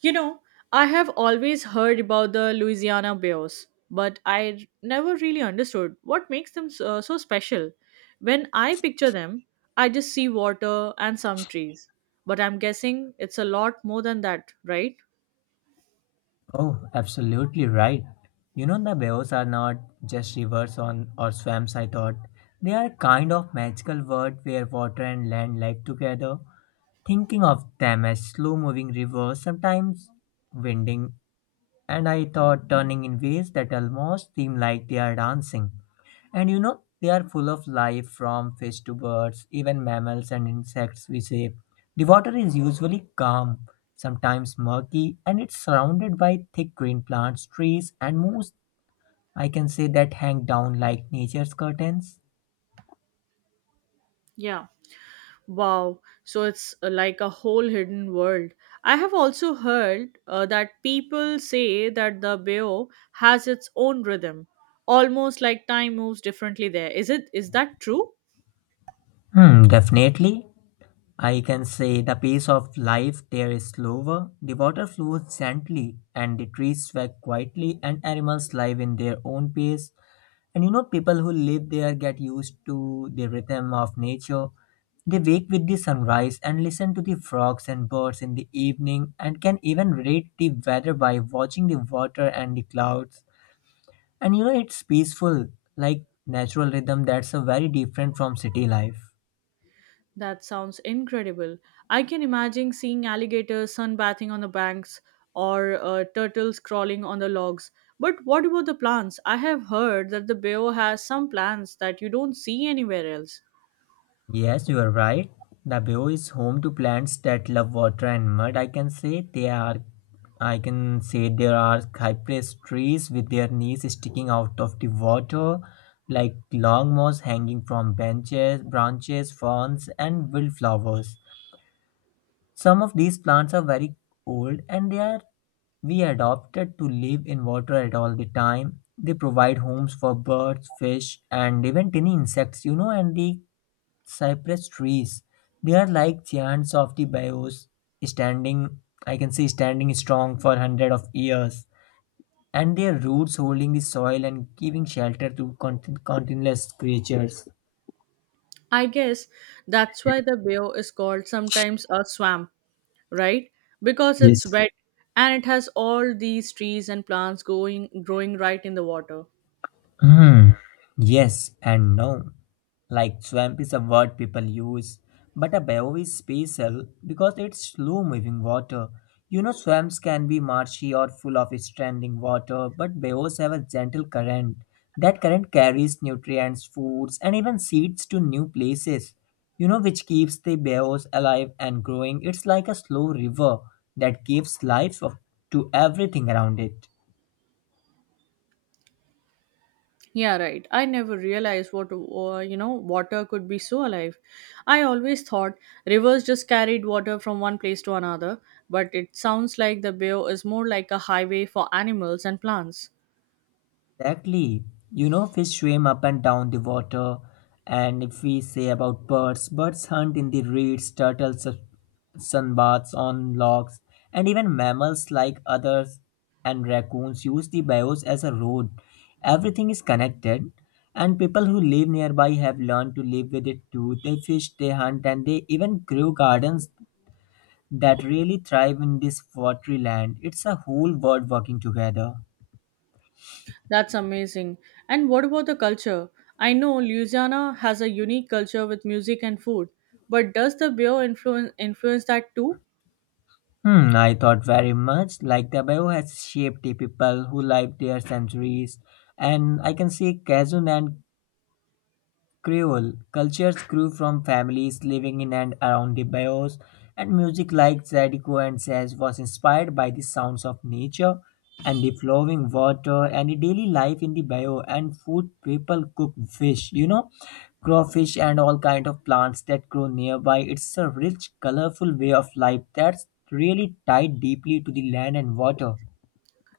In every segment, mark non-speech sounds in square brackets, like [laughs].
You know, I have always heard about the Louisiana Bears, but I never really understood what makes them so special. When I picture them, I just see water and some trees. But I'm guessing it's a lot more than that, right? Oh, absolutely right. You know, the Bayous are not just rivers on or swamps, I thought. They are a kind of magical world where water and land live together. Thinking of them as slow moving rivers, sometimes winding, and I thought turning in ways that almost seem like they are dancing. And you know, they are full of life from fish to birds, even mammals and insects, we say. The water is usually calm, sometimes murky, and it's surrounded by thick green plants, trees, and moss. I can say that hang down like nature's curtains. Yeah. Wow. So it's like a whole hidden world. I have also heard that people say that the bear has its own rhythm, almost like time moves differently there. Is that true? Definitely. I can say the pace of life there is slower. The water flows gently, and the trees sway quietly, and animals live in their own pace. And you know, people who live there get used to the rhythm of nature. They wake with the sunrise and listen to the frogs and birds in the evening and can even rate the weather by watching the water and the clouds. And you know, it's peaceful, like natural rhythm that's a very different from city life. That sounds incredible. I can imagine seeing alligators sunbathing on the banks or turtles crawling on the logs. But what about the plants? I have heard that the bayou has some plants that you don't see anywhere else. Yes, you are right. The bayou is home to plants that love water and mud. I can say they are. I can say there are cypress trees with their knees sticking out of the water, like long moss hanging from benches, branches, ferns, and wildflowers. Some of these plants are very old and they are we adopted to live in water at all the time. They provide homes for birds, fish, and even tiny insects, you know, and the cypress trees. They are like giants of the bios, standing, I can say, standing strong for hundreds of years, and their roots holding the soil and giving shelter to countless creatures. I guess that's why the bayou is called sometimes a swamp, right? Because Yes, it's wet and it has all these trees and plants going growing right in the water. hmm. Yes and no. Like swamp is a word people use, but a bayou is special because it's slow moving water. You know, swamps can be marshy or full of standing water, but bayous have a gentle current. That current carries nutrients, foods, and even seeds to new places. You know, which keeps the bayous alive and growing. It's like a slow river that gives life to everything around it. Yeah, right. I never realized what water could be so alive. I always thought rivers just carried water from one place to another, but it sounds like the bayou is more like a highway for animals and plants. Exactly. You know, fish swim up and down the water. And if we say about birds, birds hunt in the reeds, turtles, sunbaths on logs, and even mammals like others and raccoons use the bayous as a road. Everything is connected, and people who live nearby have learned to live with it too. They fish, they hunt, and they even grow gardens that really thrive in this watery land. It's a whole world working together. That's amazing. And what about the culture? I know Louisiana has a unique culture with music and food, but does the bayou influence that too? I thought very much like the bio has shaped the people who lived there centuries, and I can see Kazun and Creole cultures grew from families living in and around the bayous, and music like Zydeco and Jazz was inspired by the sounds of nature and the flowing water and the daily life in the bayou and food people cook fish, you know, crawfish and all kind of plants that grow nearby. It's a rich, colorful way of life that's really tied deeply to the land and water.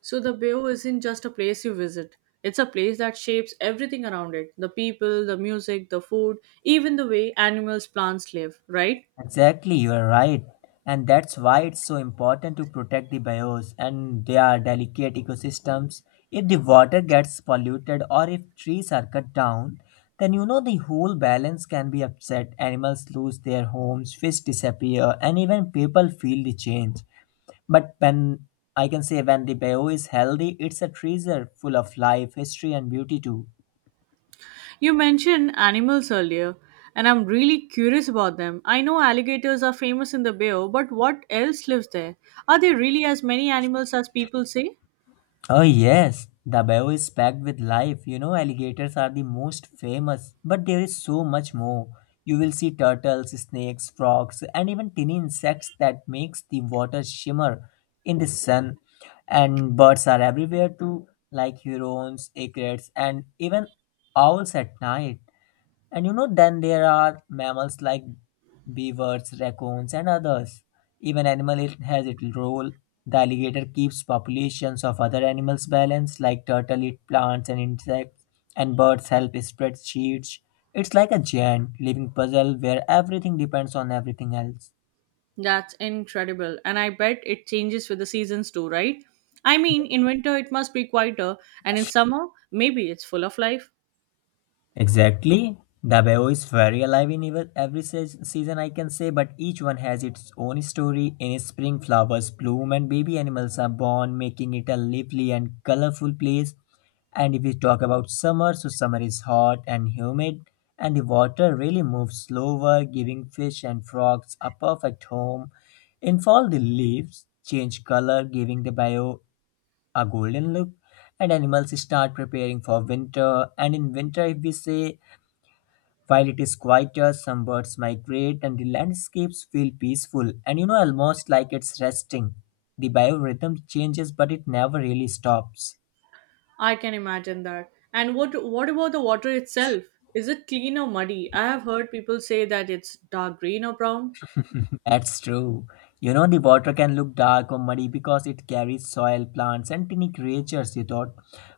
So the Bayou isn't just a place you visit. It's a place that shapes everything around it, the people, the music, the food, even the way animals, plants live, right? Exactly, you are right. And that's why it's so important to protect the bios and their delicate ecosystems. If the water gets polluted or if trees are cut down, then you know the whole balance can be upset. Animals lose their homes, fish disappear, and even people feel the change. But when I can say when the bio is healthy, it's a treasure full of life, history, and beauty too. You mentioned animals earlier, and I'm really curious about them. I know alligators are famous in the Bayou, but what else lives there? Are there really as many animals as people say? Oh, yes, the bio is packed with life. You know, alligators are the most famous, but there is so much more. You will see turtles, snakes, frogs, and even tiny insects that makes the water shimmer in the sun. And birds are everywhere too, like herons, aigrettes, and even owls at night. And you know, then there are mammals like beavers, raccoons, and others. Even animal it has its role. The alligator keeps populations of other animals balanced, like turtle eat plants and insects, and birds help spread seeds. It's like a giant living puzzle where everything depends on everything else. That's incredible. And I bet it changes with the seasons too, right? I mean, in winter it must be quieter, and in summer, maybe it's full of life. Exactly. The Bao is very alive in every season, I can say, but each one has its own story. In spring, flowers bloom and baby animals are born, making it a lively and colorful place. And if we talk about summer, so summer is hot and humid, and the water really moves slower, giving fish and frogs a perfect home. In fall, the leaves change color, giving the bio a golden look, and animals start preparing for winter. And in winter, if we say while it is quieter, some birds migrate and the landscapes feel peaceful and you know almost like it's resting. The biorhythm changes but it never really stops. I can imagine that. And what about the water itself? Is it clean or muddy? I have heard people say that it's dark green or brown. That's true. You know, the water can look dark or muddy because it carries soil, plants, and tiny creatures, you thought.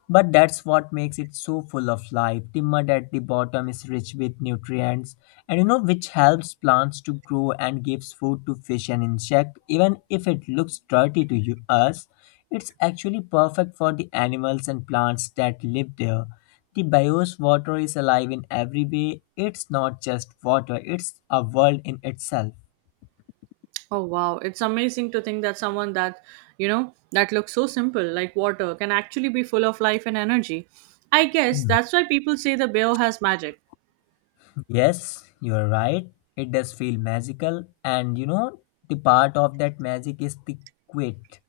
But that's what makes it so full of life. The mud at the bottom is rich with nutrients, and you know, which helps plants to grow and gives food to fish and insect. Even if it looks dirty to you, us, it's actually perfect for the animals and plants that live there. The bios water is alive in every way. It's not just water, it's a world in itself. Oh wow, it's amazing to think that someone that, that looks so simple like water can actually be full of life and energy. I guess that's why people say the bayou has magic. Yes, you are right. It does feel magical, and you know, the part of that magic is the quit.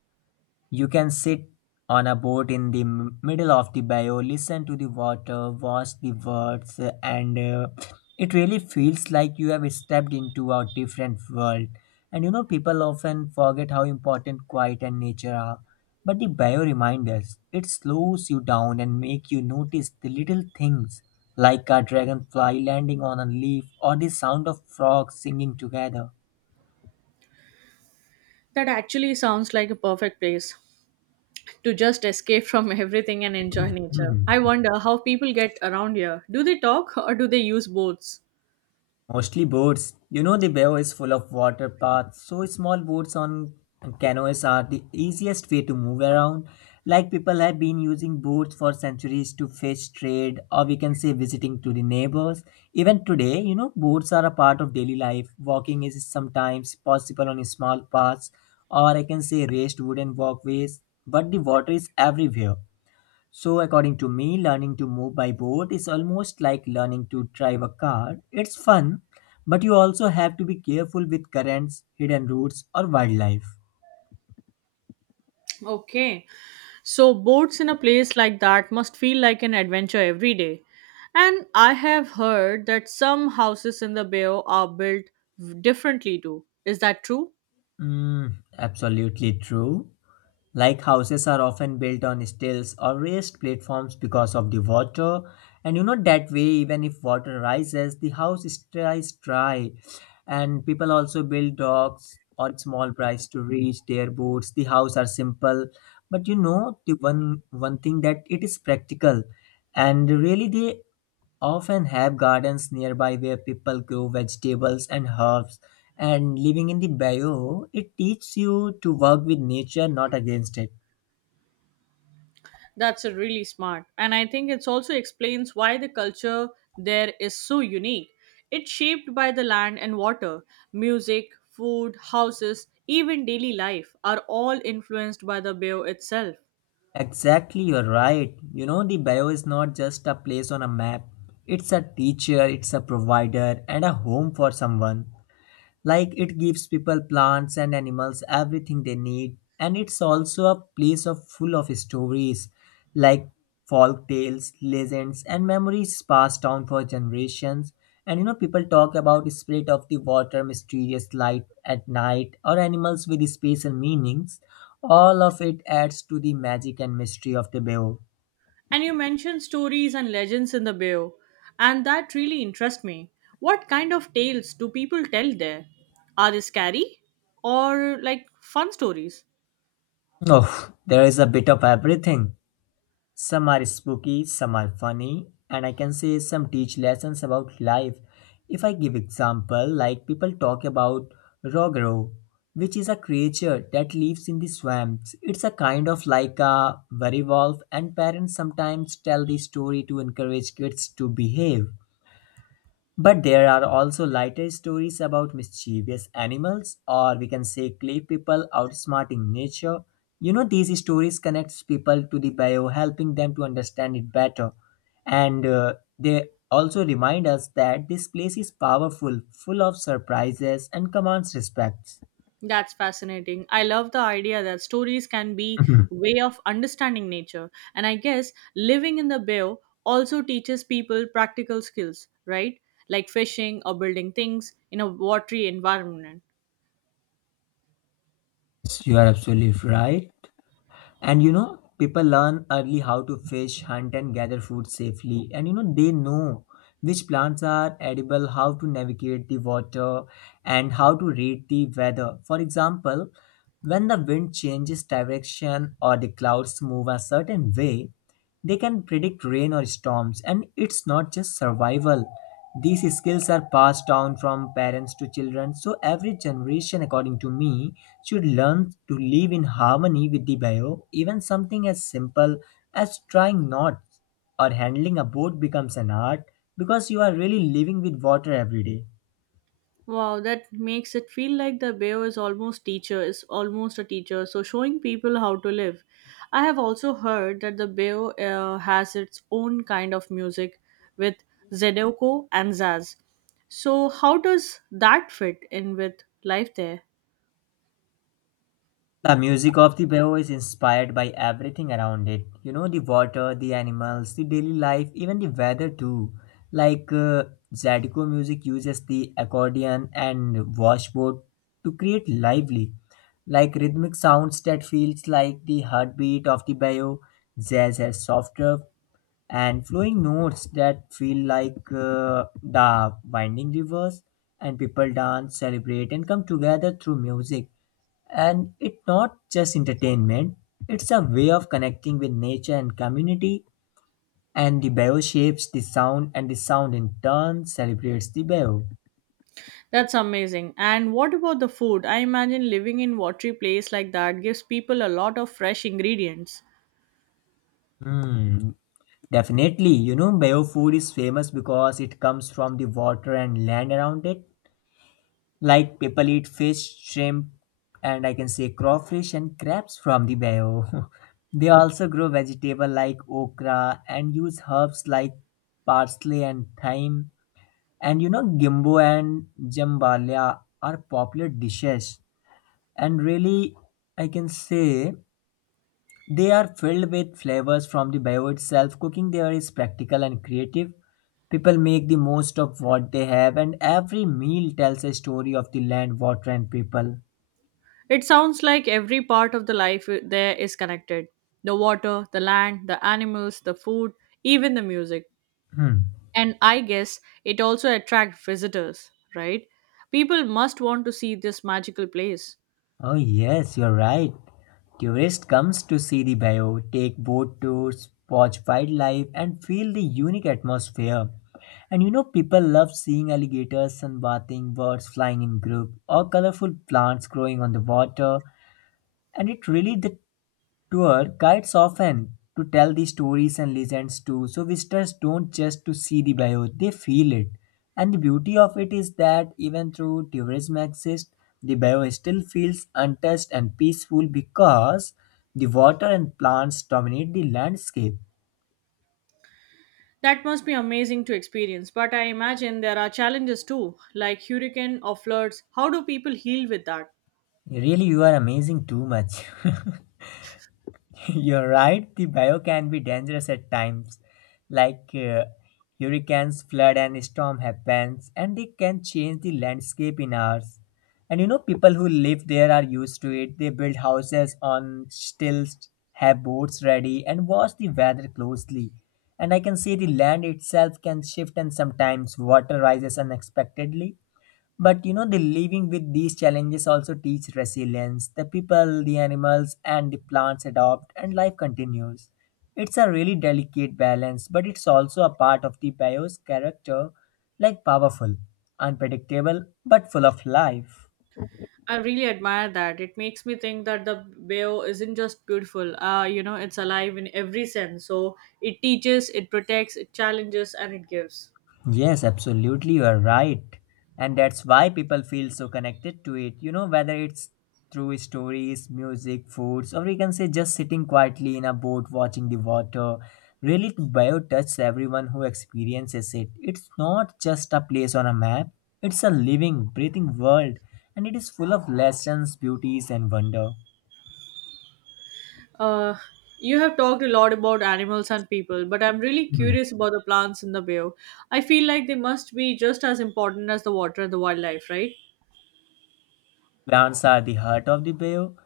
You can sit on a boat in the middle of the bayou, listen to the water, watch the birds, and it really feels like you have stepped into a different world. And you know, people often forget how important quiet and nature are. But the bayou reminds us it slows you down and make you notice the little things like a dragonfly landing on a leaf or the sound of frogs singing together. That actually sounds like a perfect place to just escape from [laughs] everything and enjoy nature. I wonder how people get around here. Do they talk or do they use boats? Mostly boats. You know, the bay is full of water paths, so small boats on canoes are the easiest way to move around. Like people have been using boats for centuries to fish, trade, or we can say visiting to the neighbors. Even today, you know, boats are a part of daily life. Walking is sometimes possible on small paths, or I can say raised wooden walkways, but the water is everywhere. So, according to me, learning to move by boat is almost like learning to drive a car. It's fun, but you also have to be careful with currents, hidden routes, or wildlife. Okay. So boats in a place like that must feel like an adventure every day. And I have heard that some houses in the bay are built differently too. Is that true? Mm, absolutely true. Like houses are often built on stilts or raised platforms because of the water, and you know that way, even if water rises, the house stays dry. And people also build docks or small bridges to reach their boats. The houses are simple, but you know the one thing that it is practical, and really they often have gardens nearby where people grow vegetables and herbs. And living in the bio, it teaches you to work with nature, not against it. That's a really smart. And I think it also explains why the culture there is so unique. It's shaped by the land and water. Music, food, houses, even daily life are all influenced by the bay itself. Exactly, you're right. You know, the bio is not just a place on a map, it's a teacher, it's a provider, and a home for someone. Like it gives people plants and animals everything they need, and it's also a place of full of stories like folk tales, legends, and memories passed down for generations. And you know, people talk about spirit of the water, mysterious light at night, or animals with special meanings. All of it adds to the magic and mystery of the Bayou. And you mentioned stories and legends in the bio, and that really interests me. What kind of tales do people tell there? Are they scary or like fun stories? Oh, there is a bit of everything. Some are spooky, some are funny, and I can say some teach lessons about life. If I give example, like people talk about Rogro, which is a creature that lives in the swamps. It's a kind of like a werewolf, and parents sometimes tell the story to encourage kids to behave. But there are also lighter stories about mischievous animals, or we can say clay people outsmarting nature. You know, these stories connects people to the bio, helping them to understand it better. And they also remind us that this place is powerful, full of surprises, and commands respect. That's fascinating. I love the idea that stories can be Mhm. way of understanding nature, and I guess living in the bayou also teaches people practical skills, right? Like fishing or building things in a watery environment. [laughs] You are absolutely right. And you know, people learn early how to fish, hunt, and gather food safely. And you know, they know which plants are edible, how to navigate the water, and how to read the weather. For example, when the wind changes direction or the clouds move a certain way, they can predict rain or storms. And it's not just survival. These skills are passed down from parents to children, so every generation, according to me, should learn to live in harmony with the bio. Even something as simple as trying knots or handling a boat becomes an art, because you are really living with water every day. Wow, that makes it feel like the bear is almost teacher is almost a teacher, so showing people how to live. I have also heard that the bear has its own kind of music with Zedeko and Zaz. So how does that fit in with life there? The music of the bow is inspired by everything around it. You know, the water, the animals, the daily life, even the weather too. Like uh, Zydeco music uses the accordion and washboard to create lively, like rhythmic sounds that feels like the heartbeat of the bow. Jazz has softer and flowing notes that feel like the winding rivers, and people dance, celebrate, and come together through music. And it's not just entertainment, it's a way of connecting with nature and community. And the bio shapes the sound, and the sound in turn celebrates the bio. That's amazing. And what about the food? I imagine living in watery place like that gives people a lot of fresh ingredients. Hmm. Definitely. You know, bio food is famous because it comes from the water and land around it. Like, people eat fish, shrimp, and I can say crawfish and crabs from the bio. [laughs] They also grow vegetable like okra and use herbs like parsley and thyme. And you know, gimbo and jambalia are popular dishes, and really, I can say they are filled with flavors from the bio itself. Cooking there is practical and creative. People make the most of what they have, and every meal tells a story of the land, water, and people. It sounds like every part of the there is connected, the water, the land, the animals, the food, even the music. Hmm. And I guess it also attracts visitors, right? People must want to see this magical place. Oh yes, you're right. Tourists comes to see the bayou, take boat tours, watch wildlife, and feel the unique atmosphere. And you know, people love seeing alligators sunbathing, birds flying in group, or colorful plants growing on the water. And it really the tour guides often to tell the stories and legends too, so visitors don't just to see the bio, they feel it. And the beauty of it is that even though tourism exists, the bio still feels untouched and peaceful, because the water and plants dominate the landscape. That must be amazing to experience, but I imagine there are challenges too, like hurricane or floods. How do people heal with that? Really, you are amazing too much. [laughs] [laughs] You're right, the bio can be dangerous at times, like uh, hurricanes, flood, and storm happens, and they can change the landscape in hours. And you know, people who live there are used to it. They build houses on stilts, have boats ready, and watch the weather closely. And I can say, the land itself can shift, and sometimes water rises unexpectedly. But you know, the living with these challenges also teach resilience. The people, the animals, and the plants adopt, and life continues. It's a really delicate balance, but it's also a part of the bio's character, like powerful, unpredictable, but full of life. I really admire that. It makes me think that the bio isn't just beautiful. It's alive in every sense. So it teaches, it protects, it challenges, and it gives. Yes, absolutely, you are right. And that's why people feel so connected to it. You know, whether it's through stories, music, foods, or you can say just sitting quietly in a boat watching the water. Really, bio touches everyone who experiences it. It's not just a place on a map, it's a living, breathing world, and it is full of lessons, beauties, and wonder. Uh, you have talked a lot about animals and people, but I'm really Mhm. curious about the plants in the bio. I feel like they must be just as important as the water and the wildlife, right? Plants are the heart of the bio.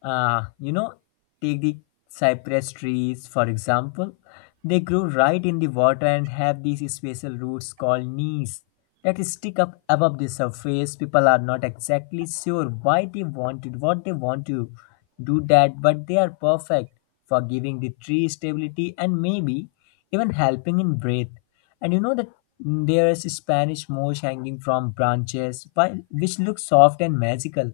You know, take the cypress trees, for example. They grow right in the water and have these special roots called knees that stick up above the surface. People are not exactly sure why they wanted what they want to do that, but they are perfect for giving the tree stability and maybe even helping in breath. And you know that there is Spanish moss hanging from branches, which looks soft and magical.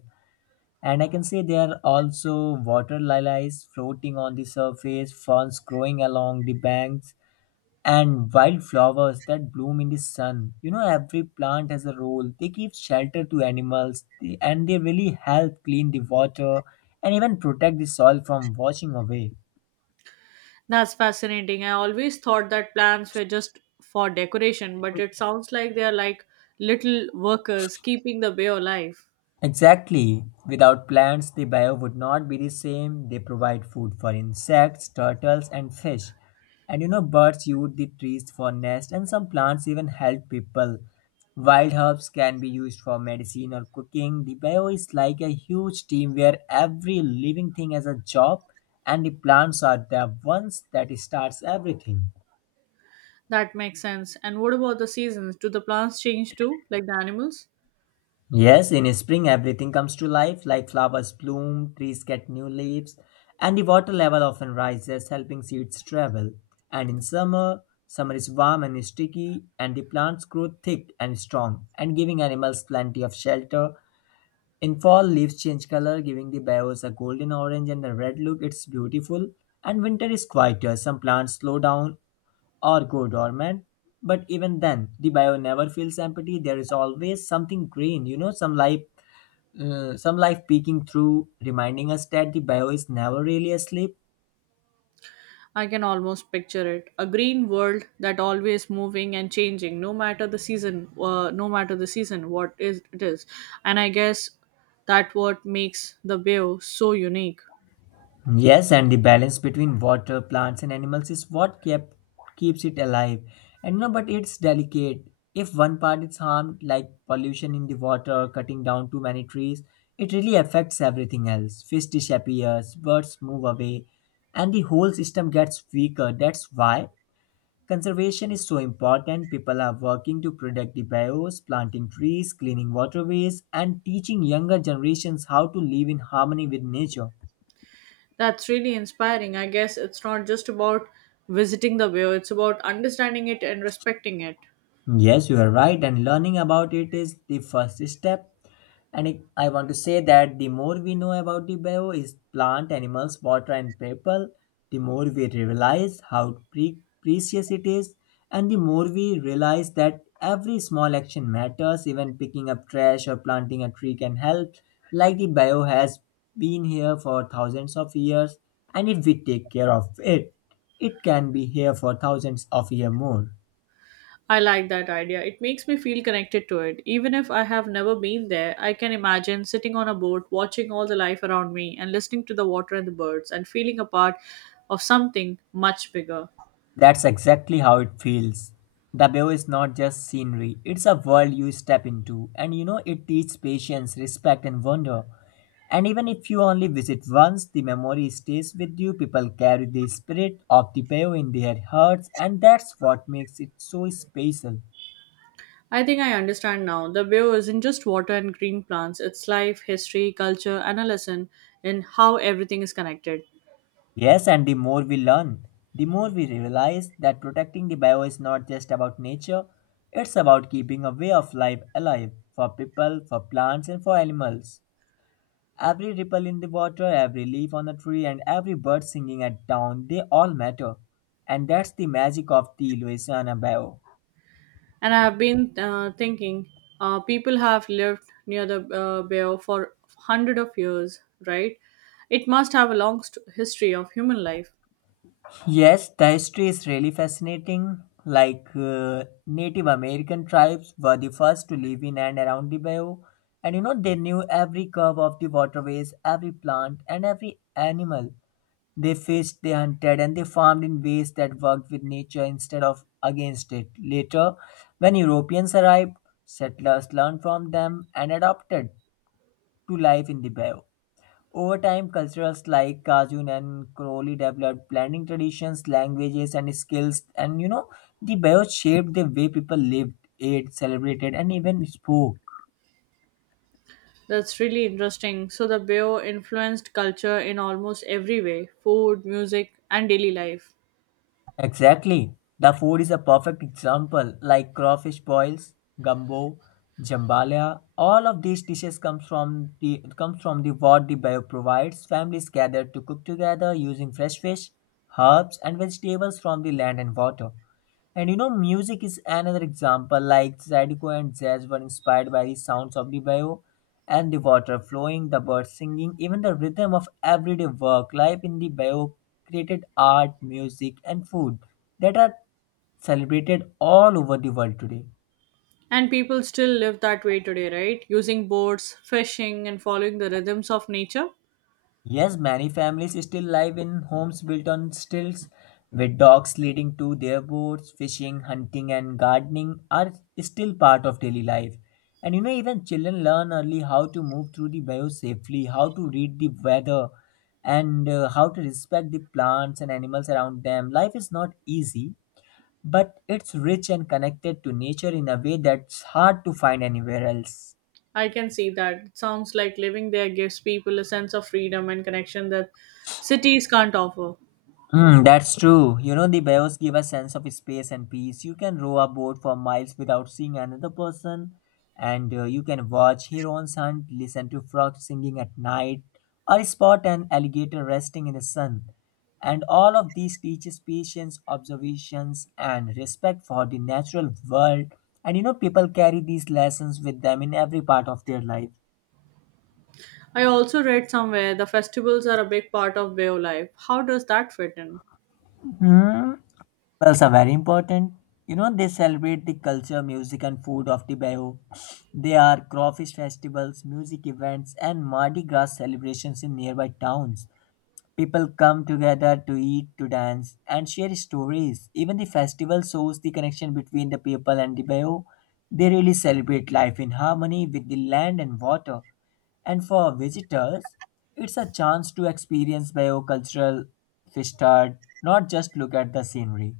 And I can say there are also water lilies floating on the surface, ferns growing along the banks, and wildflowers that bloom in the sun. You know, every plant has a role. They give shelter to animals and they really help clean the water and even protect the soil from washing away. That's fascinating. I always thought that plants were just for decoration, but it sounds like they are like little workers keeping the bay alive. Exactly. Without plants, the bio would not be the same. They provide food for insects, turtles, and fish. And you know, birds use the trees for nests, and some plants even help people. Wild herbs can be used for medicine or cooking. The bio is like a huge team where every living thing has a job, and the plants are the ones that starts everything. That makes sense. And what about the seasons? Do the plants change too, like the animals? Yes, in spring everything comes to life, like flowers bloom, trees get new leaves, and the water level often rises, helping seeds travel. And in summer, summer is warm and sticky, and the plants grow thick and strong, and giving animals plenty of shelter. In fall, leaves change color, giving the boughs a golden orange and a red look. It's beautiful. And winter is quieter. Some plants slow down or go dormant, but even then, the bio never feels empty. There is always something green, you know, some life peeking through, reminding us that the bio is never really asleep. I can almost picture it, a green world that always moving and changing, no matter the season, what is it is. And I guess that what makes the Bayou so unique. Yes, and the balance between water, plants, and animals is what kept keeps it alive. And no, but it's delicate. If one part is harmed, like pollution in the water, cutting down too many trees, it really affects everything else. Fish disappears, birds move away, and the whole system gets weaker. That's why conservation is so important. People are working to protect the bios, planting trees, cleaning waterways, and teaching younger generations how to live in harmony with nature. That's really inspiring. I guess it's not just about visiting the Bayou, it's about understanding it and respecting it. Yes, you are right. And learning about it is the first step. And it, I want to say that the more we know about the bio is plant, animals, water, and people, the more we realize how precious it is, and the more we realize that every small action matters. Even picking up trash or planting a tree can help. Like, the bio has been here for thousands of years, and if we take care of it, it can be here for thousands of years more. I like that idea. It makes me feel connected to it. Even if I have never been there, I can imagine sitting on a boat, watching all the life around me, and listening to the water and the birds, and feeling a part of something much bigger. That's exactly how it feels. The Bayou is not just scenery, it's a world you step into, and you know it teaches patience, respect, and wonder. And even if you only visit once, the memory stays with you. People carry the spirit of the Bayou in their hearts, and that's what makes it so special. I think I understand now. The view isn't just water and green plants, it's life, history, culture, and a lesson in how everything is connected. Yes, and the more we learn, the more we realize that protecting the bio is not just about nature, it's about keeping a way of life alive for people, for plants, and for animals. Every ripple in the water, every leaf on a tree, and every bird singing at dawn, they all matter. And that's the magic of the Louisiana Bayou. And I've been thinking, people have lived near the bayou for hundred of years, right? It must have a history of human life. Yes, the history is really fascinating. Native American tribes were the first to live in and around the bayou, and you know they knew every curve of the waterways, every plant, and every animal. They faced the hunted and they farmed in ways that worked with nature instead of against it. Later, when Europeans arrived, settlers learned from them and adapted to life in the bayou. Over time, cultures like Cajun and Crowley developed blending traditions, languages, and skills. And you know, the bayou shaped the way people lived, ate, celebrated, and even spoke. That's really interesting. So the bayou influenced culture in almost every way: food, music, and daily life. Exactly. The food is a perfect example, like crawfish boils, gumbo, jambalaya. All of these dishes comes from the what the bio provides. Families gather to cook together using fresh fish, herbs, and vegetables from the land and water. And you know, music is another example. Like, Zydeco and jazz were inspired by the sounds of the bayou and the water flowing, the birds singing, even the rhythm of everyday work. Life in the bayou created art, music, and food that are celebrated all over the world today. And people still live that way today, right? Using boats, fishing, and following the rhythms of nature. Yes, many families still live in homes built on stilts, with dogs leading to their boats. Fishing, hunting, and gardening are still part of daily life. And you know, even children learn early how to move through the bio safely, how to read the weather, and how to respect the plants and animals around them. Life is not easy, but it's rich and connected to nature in a way that's hard to find anywhere else. I can see that. It sounds like living there gives people a sense of freedom and connection that cities can't offer. Hmm, that's true. You know, the bios give a sense of space and peace. You can row a boat for miles without seeing another person, and you can watch herons hunt, listen to frogs singing at night, or spot an alligator resting in the sun. And all of these teaches patience, observations, and respect for the natural world. And you know, people carry these lessons with them in every part of their life. I also read somewhere the festivals are a big part of Bay of Life. How does that fit in? Hmm. Festivals are very important. You know, they celebrate the culture, music, and food of the Bayou. They are crawfish festivals, music events, and Mardi Gras celebrations in nearby towns. People come together to eat, to dance, and share stories. Even the festival shows the connection between the people and the Bayou. They really celebrate life in harmony with the land and water. And for visitors, it's a chance to experience Bayou cultural fishguard, not just look at the scenery.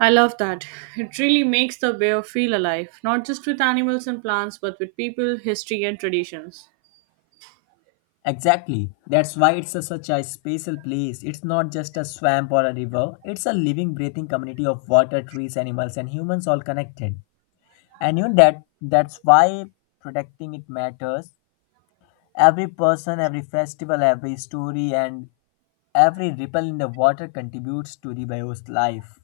I love that. It really makes the Bay of feel alive, not just with animals and plants, but with people, history, and traditions. Exactly. That's why it's a, such a special place. It's not just a swamp or a river. It's a living, breathing community of water, trees, animals, and humans all connected. And you know that that's why protecting it matters. Every person, every festival, every story, and every ripple in the water contributes to the bio's life.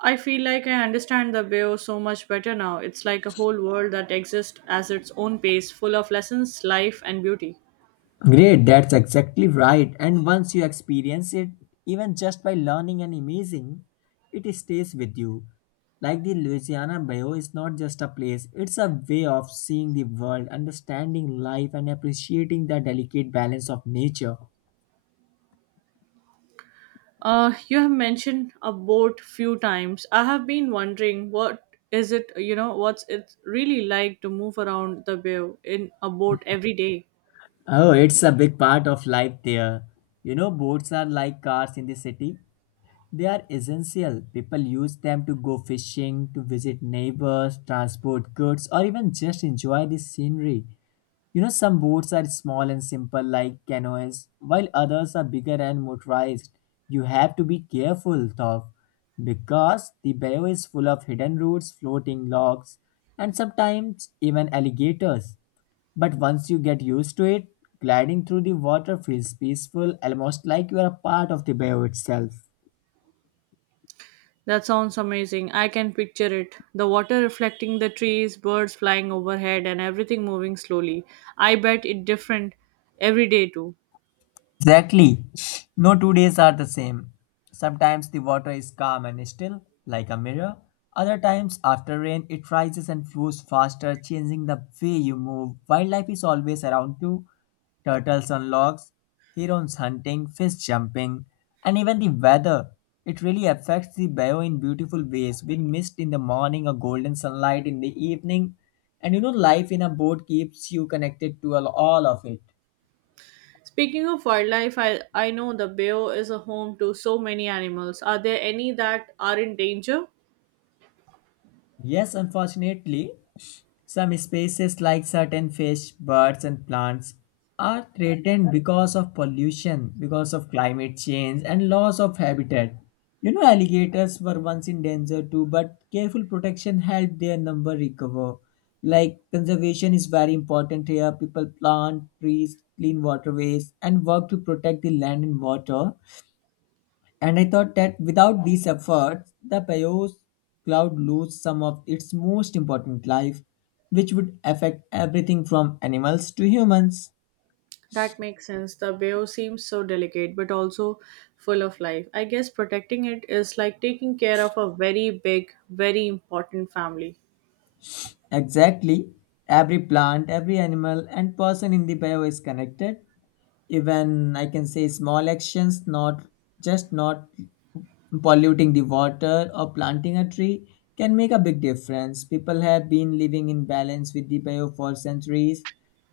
I feel like I understand the Bay of so much better now. It's like a whole world that exists as its own pace, full of lessons, life, and beauty. Great, that's exactly right. And once you experience it, even just by learning and imaging, it stays with you. Like, the Louisiana Bayou is not just a place, it's a way of seeing the world, understanding life, and appreciating the delicate balance of nature. You have mentioned a boat few times. I have been wondering what is it, you know, what's it really like to move around the bay in a boat every day? Oh, it's a big part of life there. You know, boats are like cars in the city. They are essential. People use them to go fishing, to visit neighbors, transport goods, or even just enjoy the scenery. You know, some boats are small and simple, like canoes, while others are bigger and motorized. You have to be careful, though, because the bayou is full of hidden roots, floating logs, and sometimes even alligators. But once you get used to it, gliding through the water feels peaceful, almost like you are a part of the bayou itself. That sounds amazing. I can picture it. The water reflecting the trees, birds flying overhead, and everything moving slowly. I bet it different every day too. Exactly. No two days are the same. Sometimes the water is calm and still, like a mirror. Other times, after rain, it rises and flows faster, changing the way you move. Wildlife is always around too, turtles on logs, herons hunting, fish jumping, and even the weather. It really affects the bio in beautiful ways, with mist in the morning or golden sunlight in the evening. And you know, life in a boat keeps you connected to all of it. Speaking of wildlife, I know the Bayou is a home to so many animals. Are there any that are in danger? Yes, unfortunately, some species like certain fish, birds, and plants are threatened because of pollution, because of climate change, and loss of habitat. You know, alligators were once in danger too, but careful protection helped their number recover. Like, conservation is very important here. People plant trees, clean waterways, and work to protect the land and water. And I thought that without these efforts, the Payos cloud loses some of its most important life, which would affect everything from animals to humans. That makes sense. The Bayou seems so delicate but also full of life. I guess protecting it is like taking care of a very big, very important family. Exactly. Every plant, every animal, and person in the bio is connected. Even I can say small actions, not polluting the water or planting a tree, can make a big difference. People have been living in balance with the bio for centuries,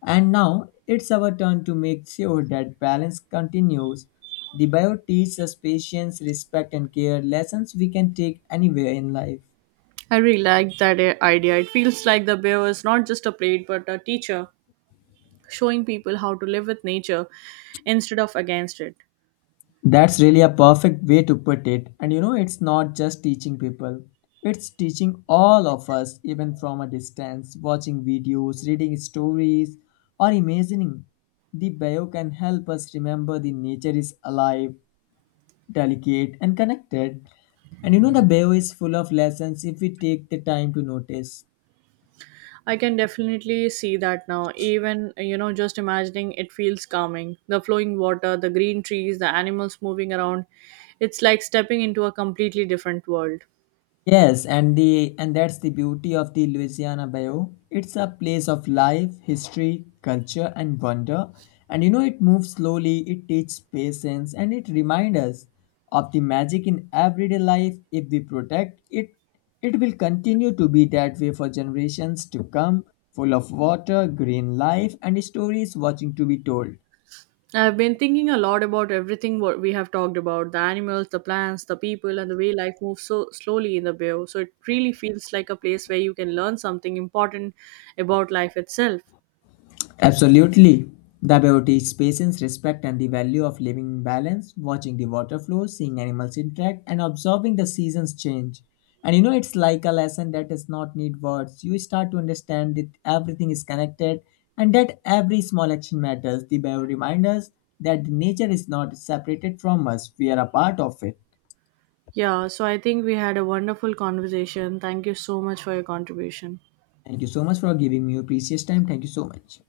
and now it's our turn to make sure that balance continues. The bio teaches us patience, respect, and care lessons we can take anywhere in life. I really like that idea. It feels like the bear is not just a plate but a teacher, showing people how to live with nature instead of against it. That's really a perfect way to put it. And you know, it's not just teaching people, it's teaching all of us, even from a distance, watching videos, reading stories, or imagining. The bio can help us remember the nature is alive, delicate, and connected. And you know, the bio is full of lessons if we take the time to notice. I can definitely see that now. Even, just imagining it feels calming. The flowing water, the green trees, the animals moving around. It's like stepping into a completely different world. Yes, and that's the beauty of the Louisiana Bayou. It's a place of life, history, culture, and wonder. And you know, it moves slowly, it teaches patience, and it reminds us of the magic in everyday life. If we protect it, it will continue to be that way for generations to come, full of water, green life, and stories watching to be told. I've been thinking a lot about everything what we have talked about, the animals, the plants, the people, and the way life moves so slowly in the bio. So it really feels like a place where you can learn something important about life itself. Absolutely. The beauty is patience, respect, and the value of living in balance, watching the water flow, seeing animals interact, and observing the seasons change. And you know, it's like a lesson that does not need words. You start to understand that everything is connected and that every small action matters. The bio reminds us that nature is not separated from us, we are a part of it. Yeah, so I think we had a wonderful conversation. Thank you so much for your contribution. Thank you so much for giving me your precious time. Thank you so much.